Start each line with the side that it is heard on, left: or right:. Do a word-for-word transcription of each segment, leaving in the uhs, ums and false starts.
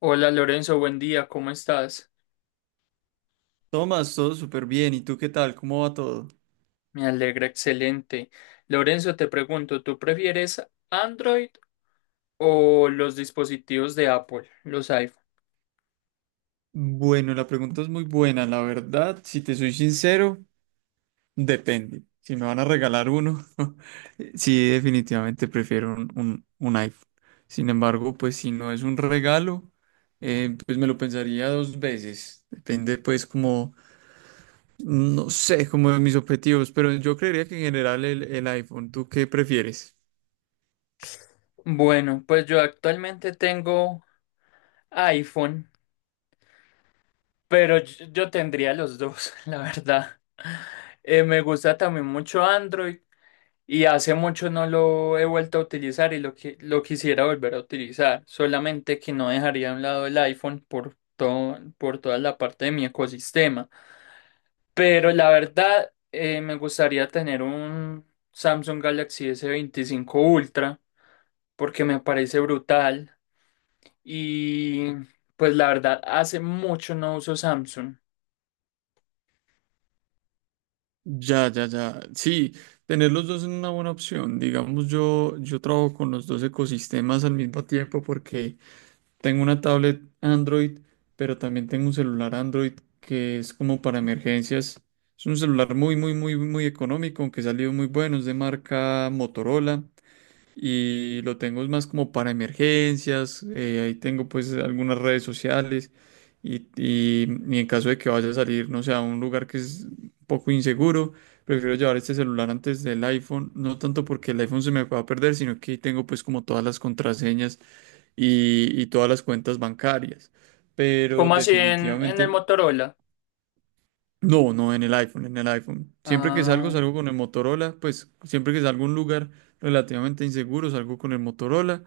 left: Hola Lorenzo, buen día, ¿cómo estás?
right: Tomás, todo súper bien. ¿Y tú qué tal? ¿Cómo va todo?
left: Me alegra, excelente. Lorenzo, te pregunto, ¿tú prefieres Android o los dispositivos de Apple, los iPhone?
right: Bueno, la pregunta es muy buena. La verdad, si te soy sincero, depende. Si me van a regalar uno, eh, sí, definitivamente prefiero un, un- un iPhone. Sin embargo, pues si no es un regalo, eh, pues me lo pensaría dos veces. Depende, pues, como, no sé, como de mis objetivos, pero yo creería que en general el, el iPhone. ¿Tú qué prefieres?
left: Bueno, pues yo actualmente tengo iPhone. Pero yo, yo tendría los dos, la verdad. Eh, me gusta también mucho Android y hace mucho no lo he vuelto a utilizar y lo, qui- lo quisiera volver a utilizar. Solamente que no dejaría a un lado el iPhone por todo, por toda la parte de mi ecosistema. Pero la verdad, eh, me gustaría tener un Samsung Galaxy s veinticinco Ultra porque me parece brutal. Y pues la verdad, hace mucho no uso Samsung.
right: Ya, ya, ya. Sí, tener los dos es una buena opción. Digamos, yo, yo trabajo con los dos ecosistemas al mismo tiempo porque tengo una tablet Android, pero también tengo un celular Android que es como para emergencias. Es un celular muy, muy, muy, muy económico, aunque salió muy bueno, es de marca Motorola y lo tengo más como para emergencias. Eh, ahí tengo pues algunas redes sociales y, y- y en caso de que vaya a salir, no sé, a un lugar que es un poco inseguro, prefiero llevar este celular antes del iPhone, no tanto porque el iPhone se me va a perder, sino que tengo pues como todas las contraseñas y, y todas las cuentas bancarias, pero
left: Como así en, en el
right: definitivamente...
left: Motorola?
right: No, no, en el iPhone, en el iPhone. Siempre que salgo,
left: Ah,
right: salgo con el Motorola. Pues siempre que salgo a un lugar relativamente inseguro, salgo con el Motorola.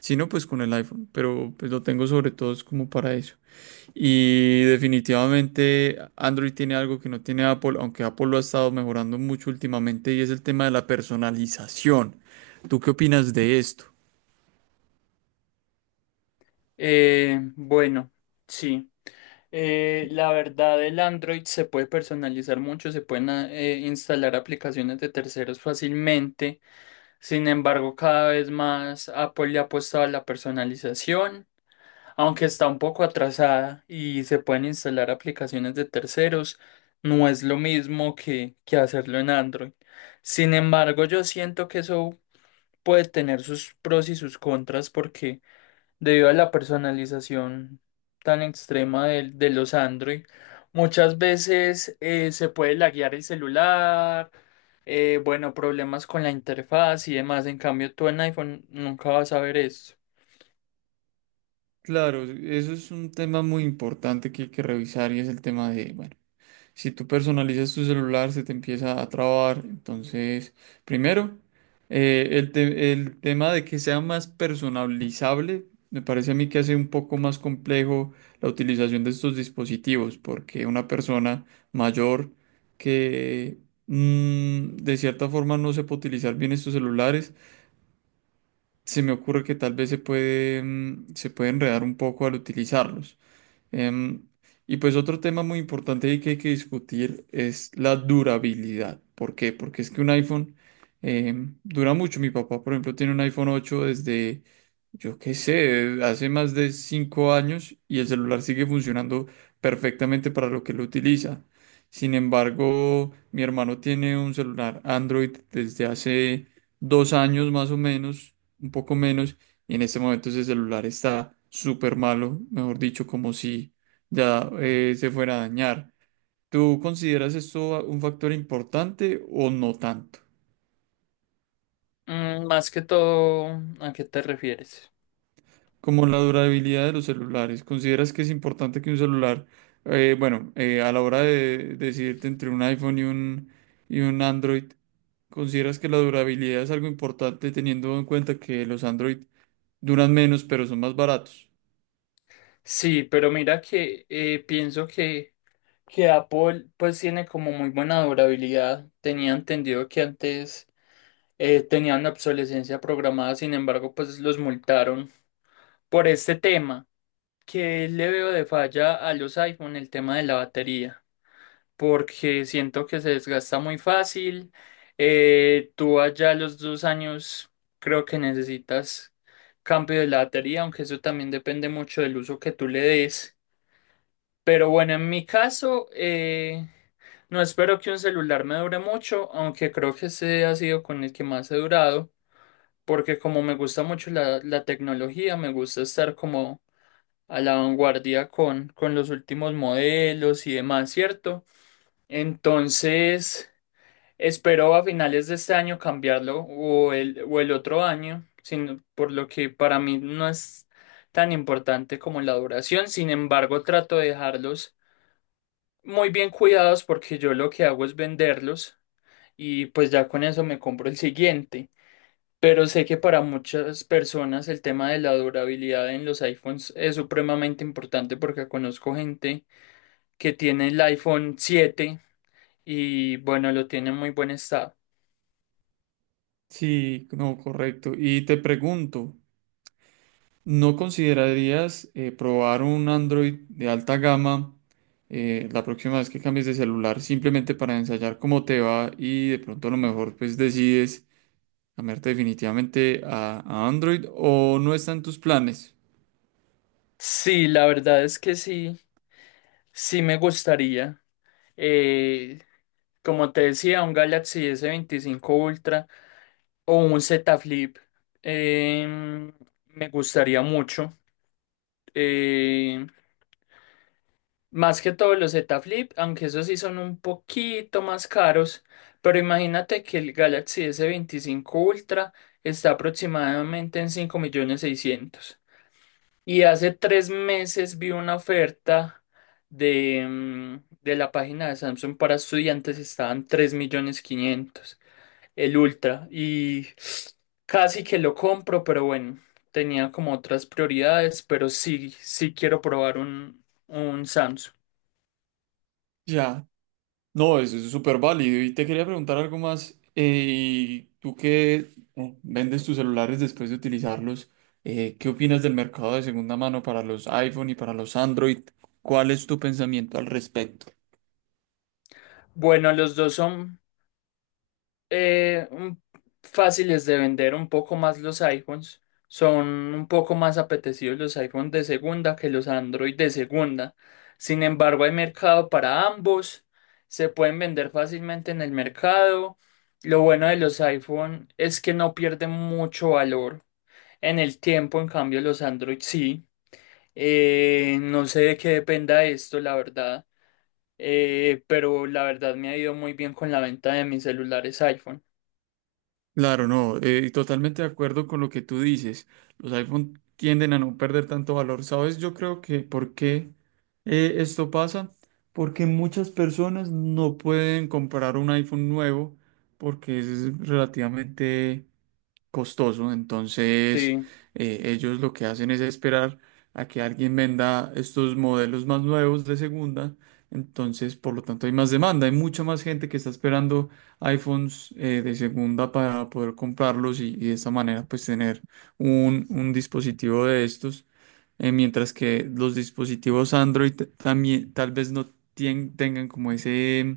right: Si no, pues con el iPhone. Pero pues lo tengo sobre todo es como para eso. Y definitivamente Android tiene algo que no tiene Apple, aunque Apple lo ha estado mejorando mucho últimamente, y es el tema de la personalización. ¿Tú qué opinas de esto?
left: eh, bueno, sí. Eh, la verdad, el Android se puede personalizar mucho, se pueden ah, eh, instalar aplicaciones de terceros fácilmente. Sin embargo, cada vez más Apple le ha apostado a la personalización, aunque está un poco atrasada y se pueden instalar aplicaciones de terceros, no es lo mismo que, que hacerlo en Android. Sin embargo, yo siento que eso puede tener sus pros y sus contras porque debido a la personalización tan extrema de, de los Android, muchas veces eh, se puede laguear el celular, eh, bueno, problemas con la interfaz y demás. En cambio, tú en iPhone nunca vas a ver eso.
right: Claro, eso es un tema muy importante que hay que revisar, y es el tema de, bueno. Si tú personalizas tu celular, se te empieza a trabar. Entonces, primero, eh, el, te- el tema de que sea más personalizable, me parece a mí que hace un poco más complejo la utilización de estos dispositivos, porque una persona mayor que mm, de cierta forma no sepa utilizar bien estos celulares, se me ocurre que tal vez se puede, mm, se puede enredar un poco al utilizarlos. Em, y pues otro tema muy importante ahí que hay que discutir es la durabilidad. ¿Por qué? Porque es que un iPhone em, dura mucho. Mi papá, por ejemplo, tiene un iPhone ocho desde, yo qué sé, hace más de cinco años, y el celular sigue funcionando perfectamente para lo que lo utiliza. Sin embargo, mi hermano tiene un celular Android desde hace dos años más o menos, un poco menos, y en este momento ese celular está súper malo, mejor dicho, como si ya eh, se fuera a dañar. ¿Tú consideras esto un factor importante o no tanto?
left: Mm, más que todo, ¿a qué te refieres?
right: Como la durabilidad de los celulares, ¿consideras que es importante que un celular, eh, bueno, eh, a la hora de decidirte entre un iPhone y un, y un Android, consideras que la durabilidad es algo importante teniendo en cuenta que los Android duran menos pero son más baratos?
left: Sí, pero mira que eh, pienso que, que Apple pues tiene como muy buena durabilidad. Tenía entendido que antes eh, tenían obsolescencia programada, sin embargo, pues los multaron por este tema que le veo de falla a los iPhone, el tema de la batería, porque siento que se desgasta muy fácil. Eh, tú allá a los dos años creo que necesitas cambio de la batería, aunque eso también depende mucho del uso que tú le des. Pero bueno, en mi caso, eh, no espero que un celular me dure mucho, aunque creo que ese ha sido con el que más he durado porque como me gusta mucho la, la tecnología, me gusta estar como a la vanguardia con, con los últimos modelos y demás, ¿cierto? Entonces, espero a finales de este año cambiarlo o el, o el otro año, sin- por lo que para mí no es tan importante como la duración. Sin embargo, trato de dejarlos muy bien cuidados porque yo lo que hago es venderlos y pues ya con eso me compro el siguiente. Pero sé que para muchas personas el tema de la durabilidad en los iPhones es supremamente importante porque conozco gente que tiene el iPhone siete y bueno, lo tiene en muy buen estado.
right: Sí, no, correcto. Y te pregunto, ¿no considerarías, eh, probar un Android de alta gama eh, la próxima vez que cambies de celular, simplemente para ensayar cómo te va, y de pronto a lo mejor pues decides cambiarte definitivamente a, a Android, o no está en tus planes?
left: Sí, la verdad es que sí, sí me gustaría. Eh, Como te decía, un Galaxy s veinticinco Ultra o un Z Flip eh, me gustaría mucho. eh, Más que todos los Z Flip, aunque esos sí son un poquito más caros, pero imagínate que el Galaxy s veinticinco Ultra está aproximadamente en cinco millones seiscientos mil. Y hace tres meses vi una oferta de, mm, de la página de Samsung para estudiantes, estaban tres millones quinientos mil el Ultra. Y casi que lo compro, pero bueno, tenía como otras prioridades, pero sí, sí quiero probar un, un Samsung.
right: Ya, no, eso es súper válido. Y te quería preguntar algo más. Eh, tú que eh, vendes tus celulares después de utilizarlos, eh, ¿qué opinas del mercado de segunda mano para los iPhone y para los Android? ¿Cuál es tu pensamiento al respecto?
left: Bueno, los dos son eh, un- fáciles de vender, un poco más los iPhones. Son un poco más apetecidos los iPhones de segunda que los Android de segunda. Sin embargo, hay mercado para ambos. Se pueden vender fácilmente en el mercado. Lo bueno de los iPhone es que no pierden mucho valor en el tiempo. En cambio, los Android sí. Eh, no sé de qué dependa esto, la verdad eh, pero la verdad me ha ido muy bien con la venta de mis celulares iPhone.
right: Claro, no, eh, y totalmente de acuerdo con lo que tú dices. Los iPhone tienden a no perder tanto valor. ¿Sabes? Yo creo que, ¿por qué eh, esto pasa? Porque muchas personas no pueden comprar un iPhone nuevo, porque es relativamente costoso. Entonces,
left: Sí.
right: eh, ellos lo que hacen es esperar a que alguien venda estos modelos más nuevos de segunda. Entonces, por lo tanto, hay más demanda. Hay mucha más gente que está esperando iPhones eh, de segunda para poder comprarlos, y, y de esta manera, pues, tener un, un dispositivo de estos. Eh, mientras que los dispositivos Android también tal vez no tien- tengan como ese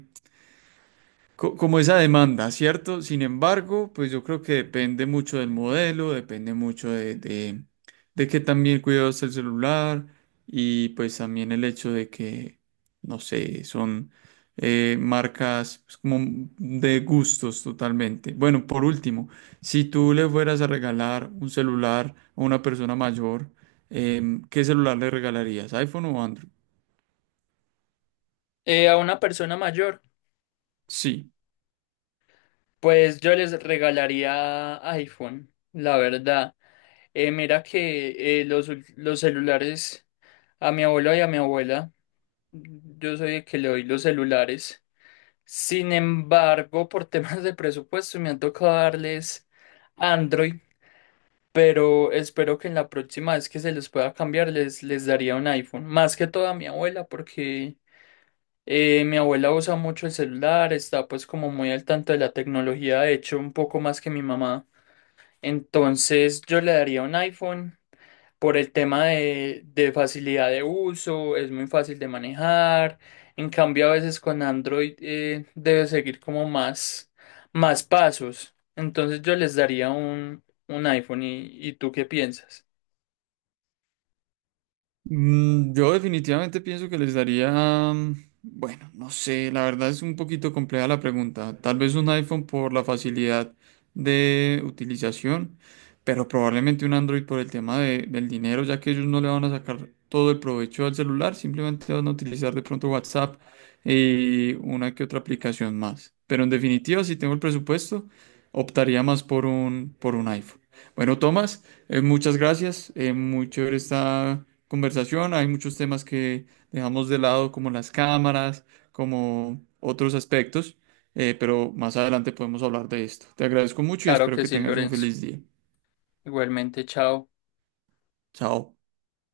right: co- como esa demanda, ¿cierto? Sin embargo, pues yo creo que depende mucho del modelo, depende mucho de, de, de que también cuidados el celular, y pues también el hecho de que, no sé, son eh, marcas pues, como de gustos totalmente. Bueno, por último, si tú le fueras a regalar un celular a una persona mayor, em, ¿qué celular le regalarías? ¿iPhone o Android?
left: Eh, a una persona mayor,
right: Sí.
left: pues yo les regalaría iPhone, la verdad. Eh, mira que eh, los, ul- los celulares a mi abuelo y a mi abuela, yo soy el que le doy los celulares. Sin embargo, por temas de presupuesto me han tocado darles Android, pero espero que en la próxima vez que se les pueda cambiar les, les daría un iPhone. Más que todo a mi abuela, porque Eh, mi abuela usa mucho el celular, está pues como muy al tanto de la tecnología, de hecho un poco más que mi mamá. Entonces yo le daría un iPhone por el tema de, de facilidad de uso, es muy fácil de manejar. En cambio a veces con Android eh, debe seguir como más, más pasos. Entonces yo les daría un, un iPhone y, ¿y tú qué piensas?
right: Mm, Yo definitivamente pienso que les daría, mm, bueno, no sé, la verdad es un poquito compleja la pregunta. Tal vez un iPhone por la facilidad de utilización, pero probablemente un Android por el tema de- del dinero, ya que ellos no le van a sacar todo el provecho al celular, simplemente van a utilizar de pronto WhatsApp y una que otra aplicación más. Pero en definitiva, si tengo el presupuesto, optaría más por un, por un iPhone. Bueno, Tomás. Eh, muchas gracias, eh, muy chévere esta conversación. Hay muchos temas que dejamos de lado, como las cámaras, como otros aspectos, eh, pero más adelante podemos hablar de esto. Te agradezco mucho y
left: Claro
right: espero
left: que
right: que
left: sí,
right: tengas un
left: Lorenzo.
right: feliz día.
left: Igualmente, chao.
right: Chao.